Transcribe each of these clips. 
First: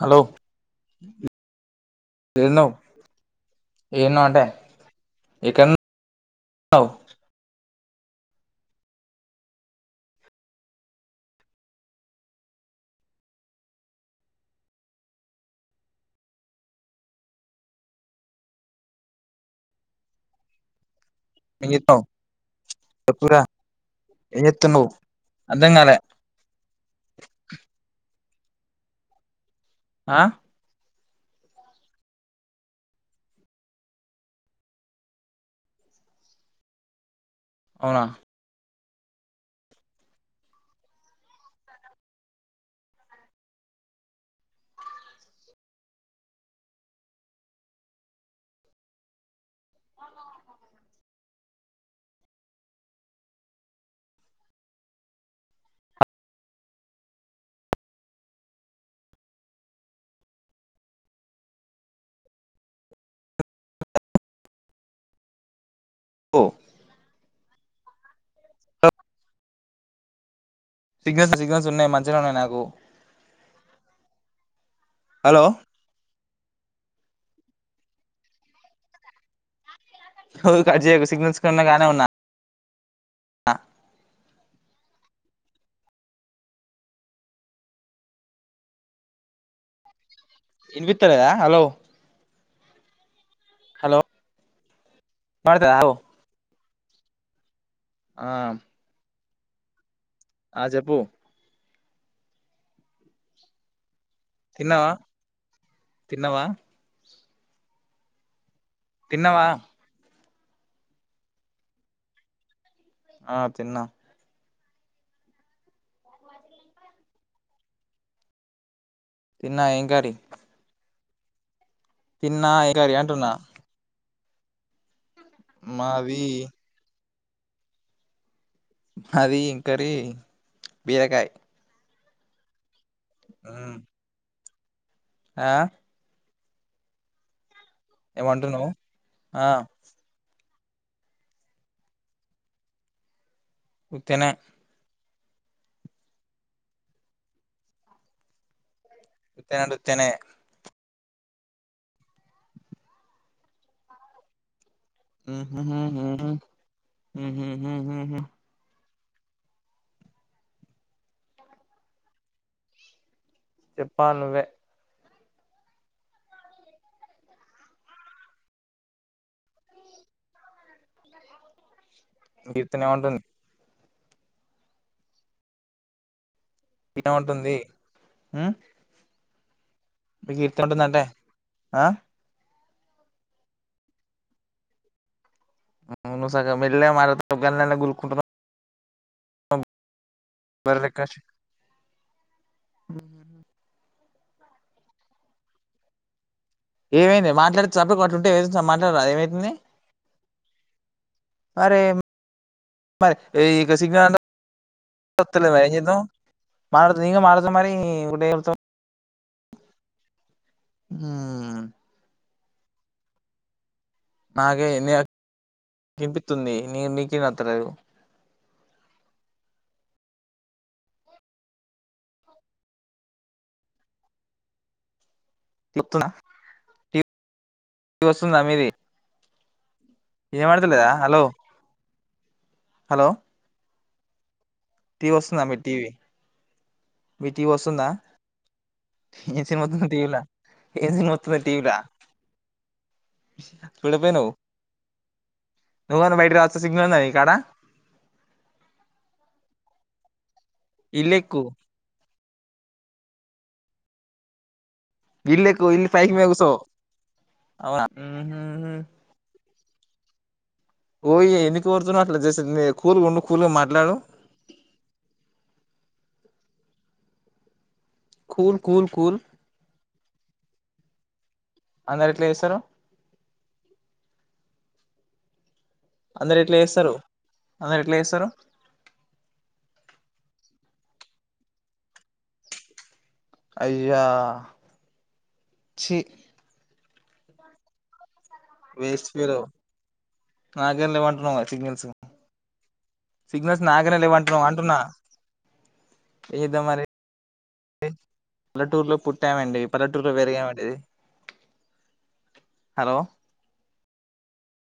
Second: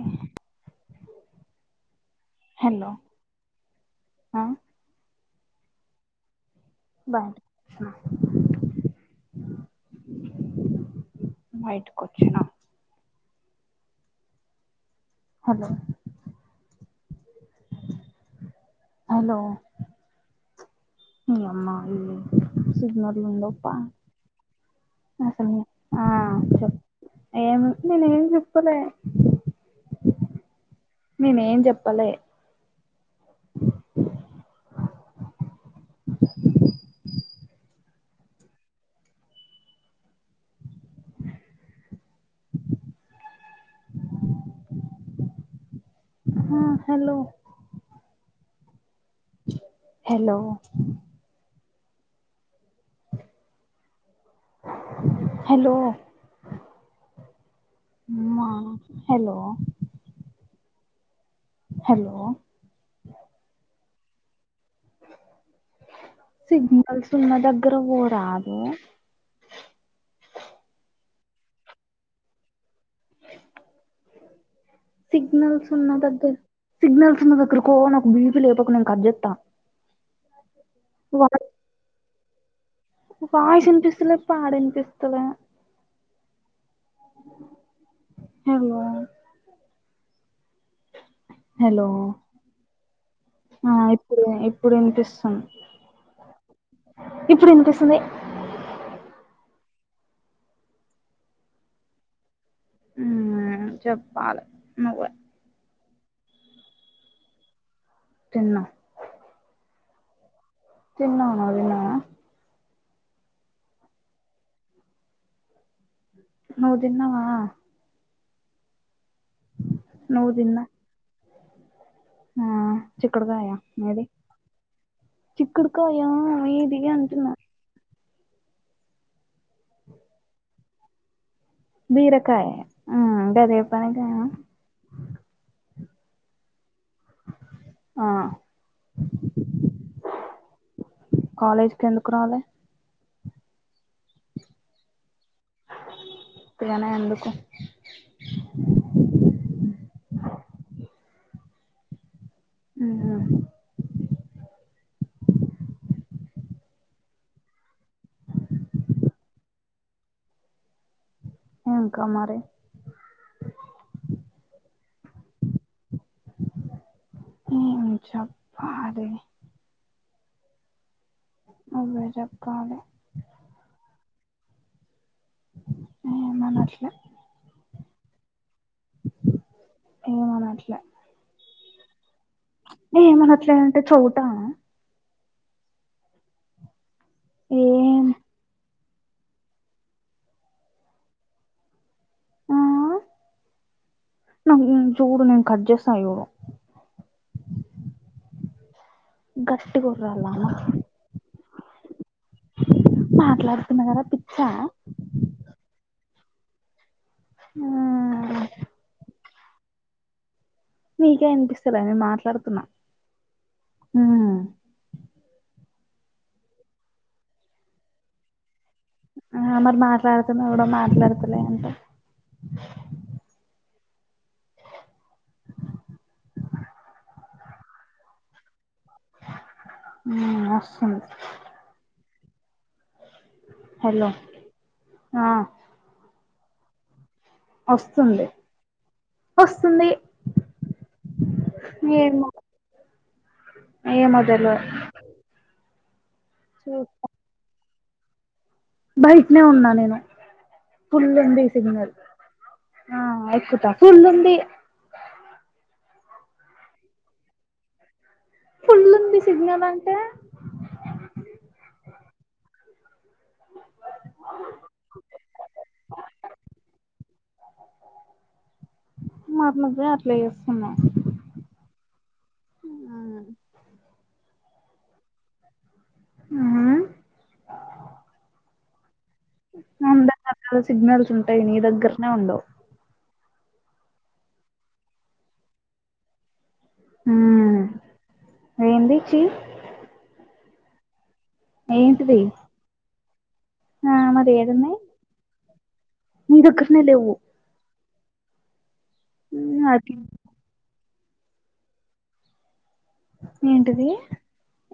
Hello ఎడ్యునావ్ hello ఎడ్యునావ్ ఆంటే ఎకన్ బయ బేటాకి వాచినా హలో హలో ఇ ఏం అమ్మా ఈ చేస్తున్నావ్ సినర్లు చెప్పురా ఉండప్ప ఏం చేస్తున్నావ్ అసలు అర్థం కాలే ఆ చెప్ ఏం నేను ఏం చెప్ కు లే ఆ నేను ఏం చెప్పాలి అవునా హ హలో హలో హలో ఉమ్మ హలో హలో ఓ సిగనల్ సన్నద అగ్రమ్ ఉరా ఊ సిగ్నల్స్ సిగ్నల్స్ ఉన్నాయి మంచిగా ఉన్నాయి నాకు హలో సిగ్నల్స్ ఉన్న దగ్గర సిగ్నల్స్ వున్నా దగ్గరకో నా ఒక బీవ లేపకు నె కర్జెత్తా ఓయ్ కట్ జేయకు సిగ్నల్స్ వున్నా గానే ఉన్నా వాష్ అనిపిస్తులే పాడ అనిపిస్ తబే హలో ఇన్ బిత్తలెదా హలో ఆ హలో ఇప్పుడు ఇప్పుడు వినిపిస్తుంది వినపడతదా హలో ఇప్పుడు ఎంత ఆ ఆ చెబూ ఉమ్ చెప్ తినవ తిన్నావా తిన్న తిన్నవా తిన్నా నువ్ తిన్నానా ఆ తిన్నా నూ దిన్నవా తిన ఎం కర్రీ నువ్వు తిన్నా ఆ తిన్నా ఏం కర్రీ అంటున్నా చిక్కుడుగాయ మీది చిక్డుకాయ మాది ఏది య అది ఇంకరి బీరకాయి బీరకాయ ఆ అంటే అదే పనిగా ఆ ఆ ఏమంటున్నావ్ ఆ కాలేజీకి ఎందుకు రాలే ఉత్తినే ఉత్తిగానే ఎందుకు ఉత్తిగా అంటే ఉత్తిగానే ఉహు ఉహు హు హు హు హు హు హ్మ్ ఇంకా మరి చెప్పాలి నువ్వే ఏం చెప్పాలి అబే కీర్తన ఎమ్ అంటుంది ఆ ఎమ్ అంటుంది హు మి కీర్తత్ అంటుంది అంటే ఆ ఏ మనట్లే అంటే చెవుటా [inaudible] నువ్వు సగం మెల్లగా మాట్ గాళ్ళల్లే ఏం గులుకుంటున్నావ్ బర్లెలెక్క అర్సు హ నం జోడు నిం కట్ చేస్తా ఇగో ఏమైందే మాట్లాడితే చెప్ప అట్లుంటే ఏ మా గట్టిగొర్రలన అరేమి మరి ఇక్కడ మాట్లాడుతున్నా కదా సిగ్నల్ పిచ్చా [inaudible] త్తలే మరి ఎం చేద్దాం మాట్లాడ్ ఫ్రీగా ఆ మాట్లాడదామని ఊడ్డే చెప్తావ్ మీకే ఉమ్ అనిపిస్తలే మీరు మాట్లాడు తున్న హం నాకే ఏంది వినిపిస్తుంది నీకే వినత్తలేదు ఆ మరి మాట్లాడుతున్న కూడా మాట్లాడుతాలే అంటావ్ మొతునా ఇ వస్తుంద మీది వినబడతలేదా వస్తుంది హలో హలో హలో టీవీ ఆ వస్తుందా మీ టీవీ మీ టీవి వస్తుందా వస్తుంది ఎం సినిమా వస్తుంది ఒతంది టీవీలా ఎం సినిమా ఒత్తంది టీవీలా ఏమో ఏమో సుడపోయినవు తెల్వదు నువ్వన్న బైట్ రా సిగ్నల్ ఉన్నదా చూస్తా ని కాడ బయటనే ఉన్నా నేను ఫుల్ ఇల్లెక్కు ఉంది సిగ్నల్ ఆ ఎక్కుత ఫుల్ ఉంది ఇల్లె క్కు ఇల్లు ఫైకి వోయి కుసో అవునా మ్ హు హ్మ్ ఫుల్ ఉంది సిగ్నల్ అంటే ఓయి ఎందికి వొరుతున్నవ్ అట్లు జేసింది కూలుగుండు కూల్ గా మాట్లాడు కూల్ కూల్ కూల్ మాట్లాడితే అట్లా యేస్సున్నా అందరు ఎట్లా యేస్సరు అందరు ఎట్లా ఉహు యెస్తరు అందరు ఎట్లా యేస్సరు నందా సిగ్నల్స్ ఉంటయ్ నీ దగ్గరనే ఉండవ్ అయ్యా ఛీ హ్మ్ వెేంది చీ నాగేంలే వన్ నోవ సిగ్నల్స్ సిగ్నల్స్ ఆ నాగనే లేవంటున్నవు అంటున్నా నీదగ్గరనే లేవ్వు పె ల్లెటూర్ లో పుట్టామండి అది పల్లెటూర్లో పెరిగామండి హలో ఏంటిది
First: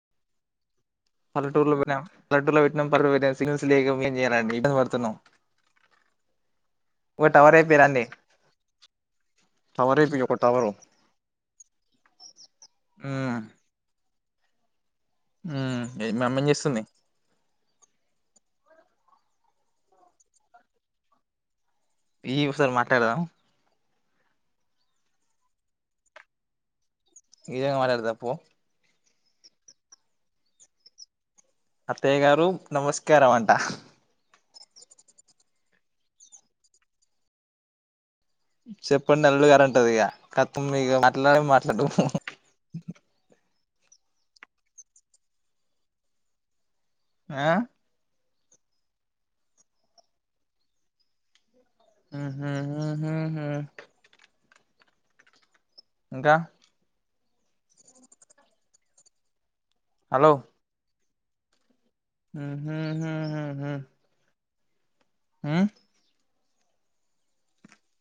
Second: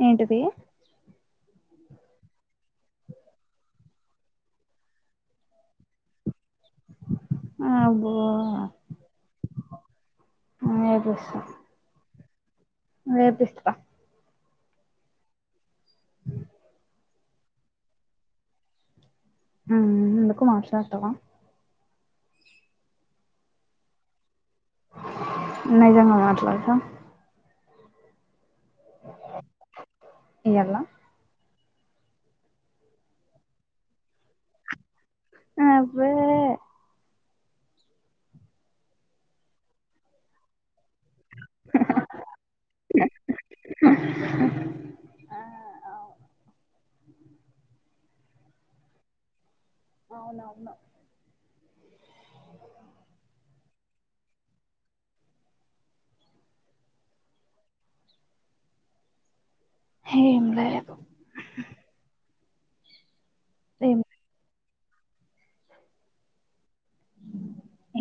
ఏంటిది పల్లెటూర్లో వుట్నం ల్లడూర్ లో వెట్నం [unintelligible] సిగ్నల్స్ లేవ్ ఇగ ఏంజేయాలండి ఇబ్బంది వడుతున్నాం. ఒక టవర్ రేపిరా అండి అబ్బో టవర్ ఏపియి ఒక టవరు వేపిస్తా మ్మ్ ఏ మా అమ్మ ఏం జేస్సుంది మ్మ్ ఎందుకు మాట్లాడుతవా ఇయ్యి ఒసారి మాట్లాడుదాము నిజంగా మాట్లాడుత ఇజంగా మాటాడతా పో ఇయ్యల్ల అత్తయ్య గారు నమస్కారం అంట అబ్బే చెప్పండి అల్లుడుగారు అంటది ఇగ కతం ఇగ మాట్లాడే మాట్లాడం ఆ అవును ఆ అవును అవును మ్మ్ హ్మ్ హ్ హుహూ ఇంకా హేం లేదు మ్మ్ హ్మ్ హు హూ హ ఏం ఉ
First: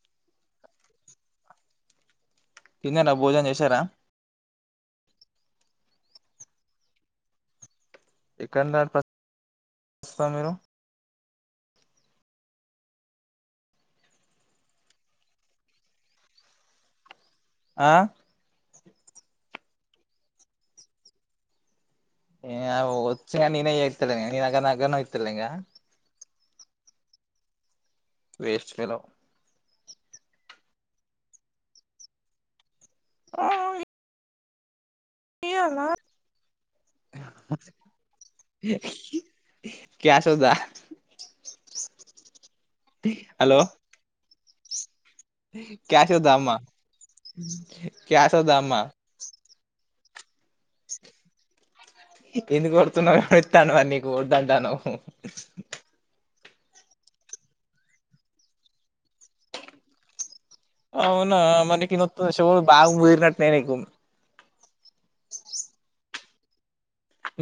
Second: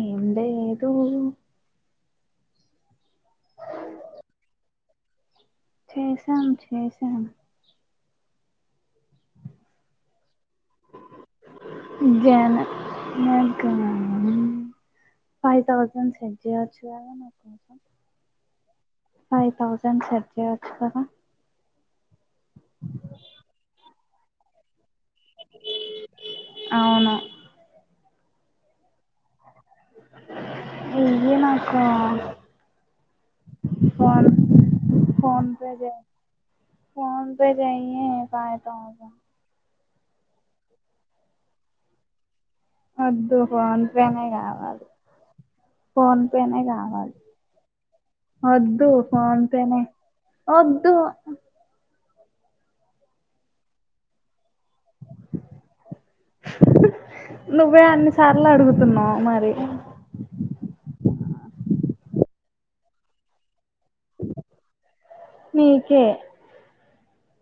ఏంలేదు కిందే నా భోజనం చేసారా చేసాను చేసాను ఎక్కడ నడుప స మీరు జన జన్కుమన్నది ఫైవ్ థౌసండ్ సెట్ చేయచ్చు కాద నాకు ఆ ఫైవ్ థౌజండ్ సెట్ చేయచ్చు కదా ఏ వచ్చూగానీ నేనే చేతలేను గని నిదగ నాదగ్గరున్న ఇ తెలంగా అవును వేస్ట్ ఫెలో ఇయ్యి నాకు ఫను ఫోన్ పే చే ఫోన్ పే చేయి ఫై తౌసన్ క్యాష్ వద్ద వద్దు ఫోన్పేనే కావ అది క్యాష్ ఫోన్ వద్దా అమ్మ పేనే కావాలి క్యాష్ వద్దా అమ్మ వద్దు ఫోన్ పేనే వద్దు ఎందుకు ఓరుతున్నావ్ ఎవడితండు మరి నీకు వొద్ద డను నువ్వే అన్ని సార్లు అడుగుతున్నావు మరి అవునా మరి నీకు ఇన్నొతుందా చెవులు బాగా ముదిరి నట్ ఉన్నాయి నీకు మీకే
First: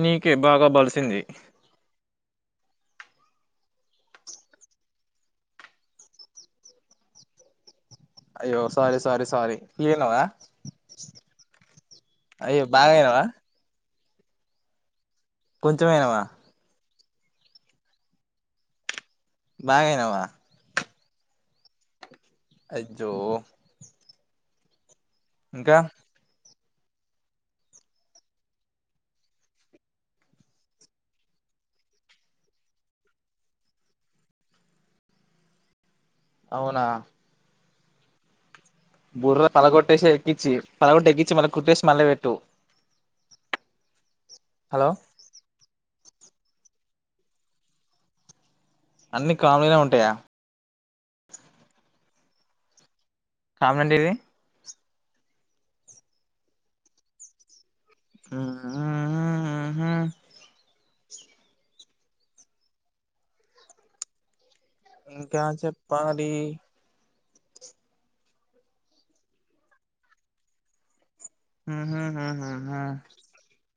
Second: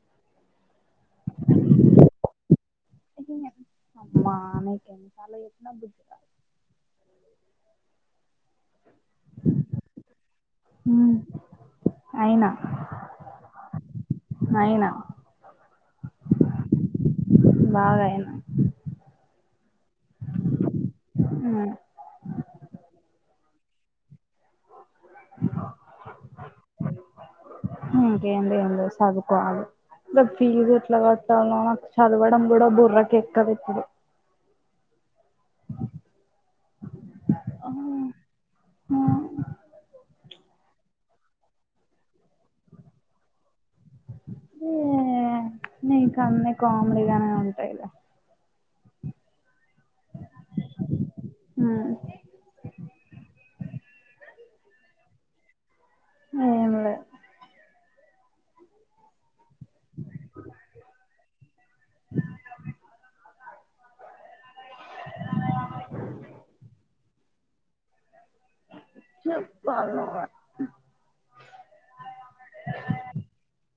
నీకే బాగా బలుస్ సింది అమ్మా నీకు ఎన్ని సార్ల చెప్పిన బుద్ధి రాదు అయ్యో సారీ సారీ సారీ ఫిలైనవ అయినా అయ్యో బాగాయినావా అయినా అయినవా బాగాయిన బాగాఅయినావా హ అజ్జో ఇంకా ఇంకేంది ఏంలే చదువుకోవాలే గా ఫీజు ఎట్లా కట్టాల్ నో నాకు చదవడం కూడా బుర్రకి ఎక్కదు ఇప్పుడు అవునా ఆ బుర్ర పల కొట్టేసి ఎక్కించి పలగొట్టి ఎక్కించి మళ్ళ కుట్టేసి మళ్ళ పెట్టు హలో నీ కన్ని కామెడీగానే ఉంటాయ్ ద అన్ని కామిలే ఉంటాయా. హు కామండి ఇవి ఏం లే ఆ ఉహు అ ఇంకా చెప్పాలి చెప్పాల్ నువే హ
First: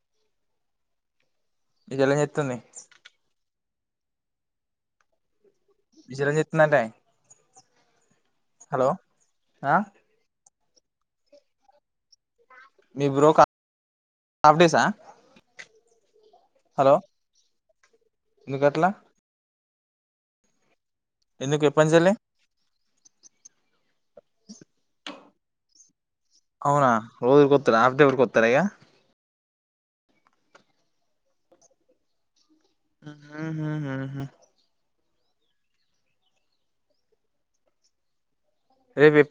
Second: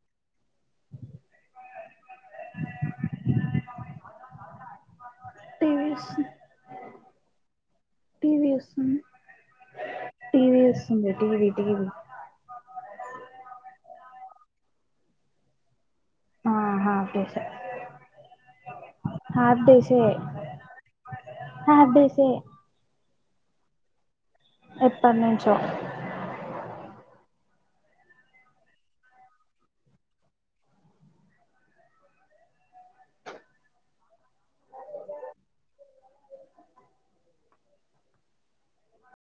ఇదెలా చెత్తుంది. టీవీ విశరంజ్ చెత్త్ నంటే టీవి వుస్సుంది, ఆ టీవి స్సుంది, టీవి టీవి మీ బ్రో కా ఆఫ్ డేసా ఆ హలో ఆఫీసె ఎందుకు అట్లా ఆఫ్ డేసే ఎందుకు ఆఫ్ ఎప్పనుంచెల్లి డేసే ఎప్పన్నుంచో అవునా రోజుకి కొత్తరా ఆఫ్ డే వరకు వత్తరయె ఉహుహు రేప్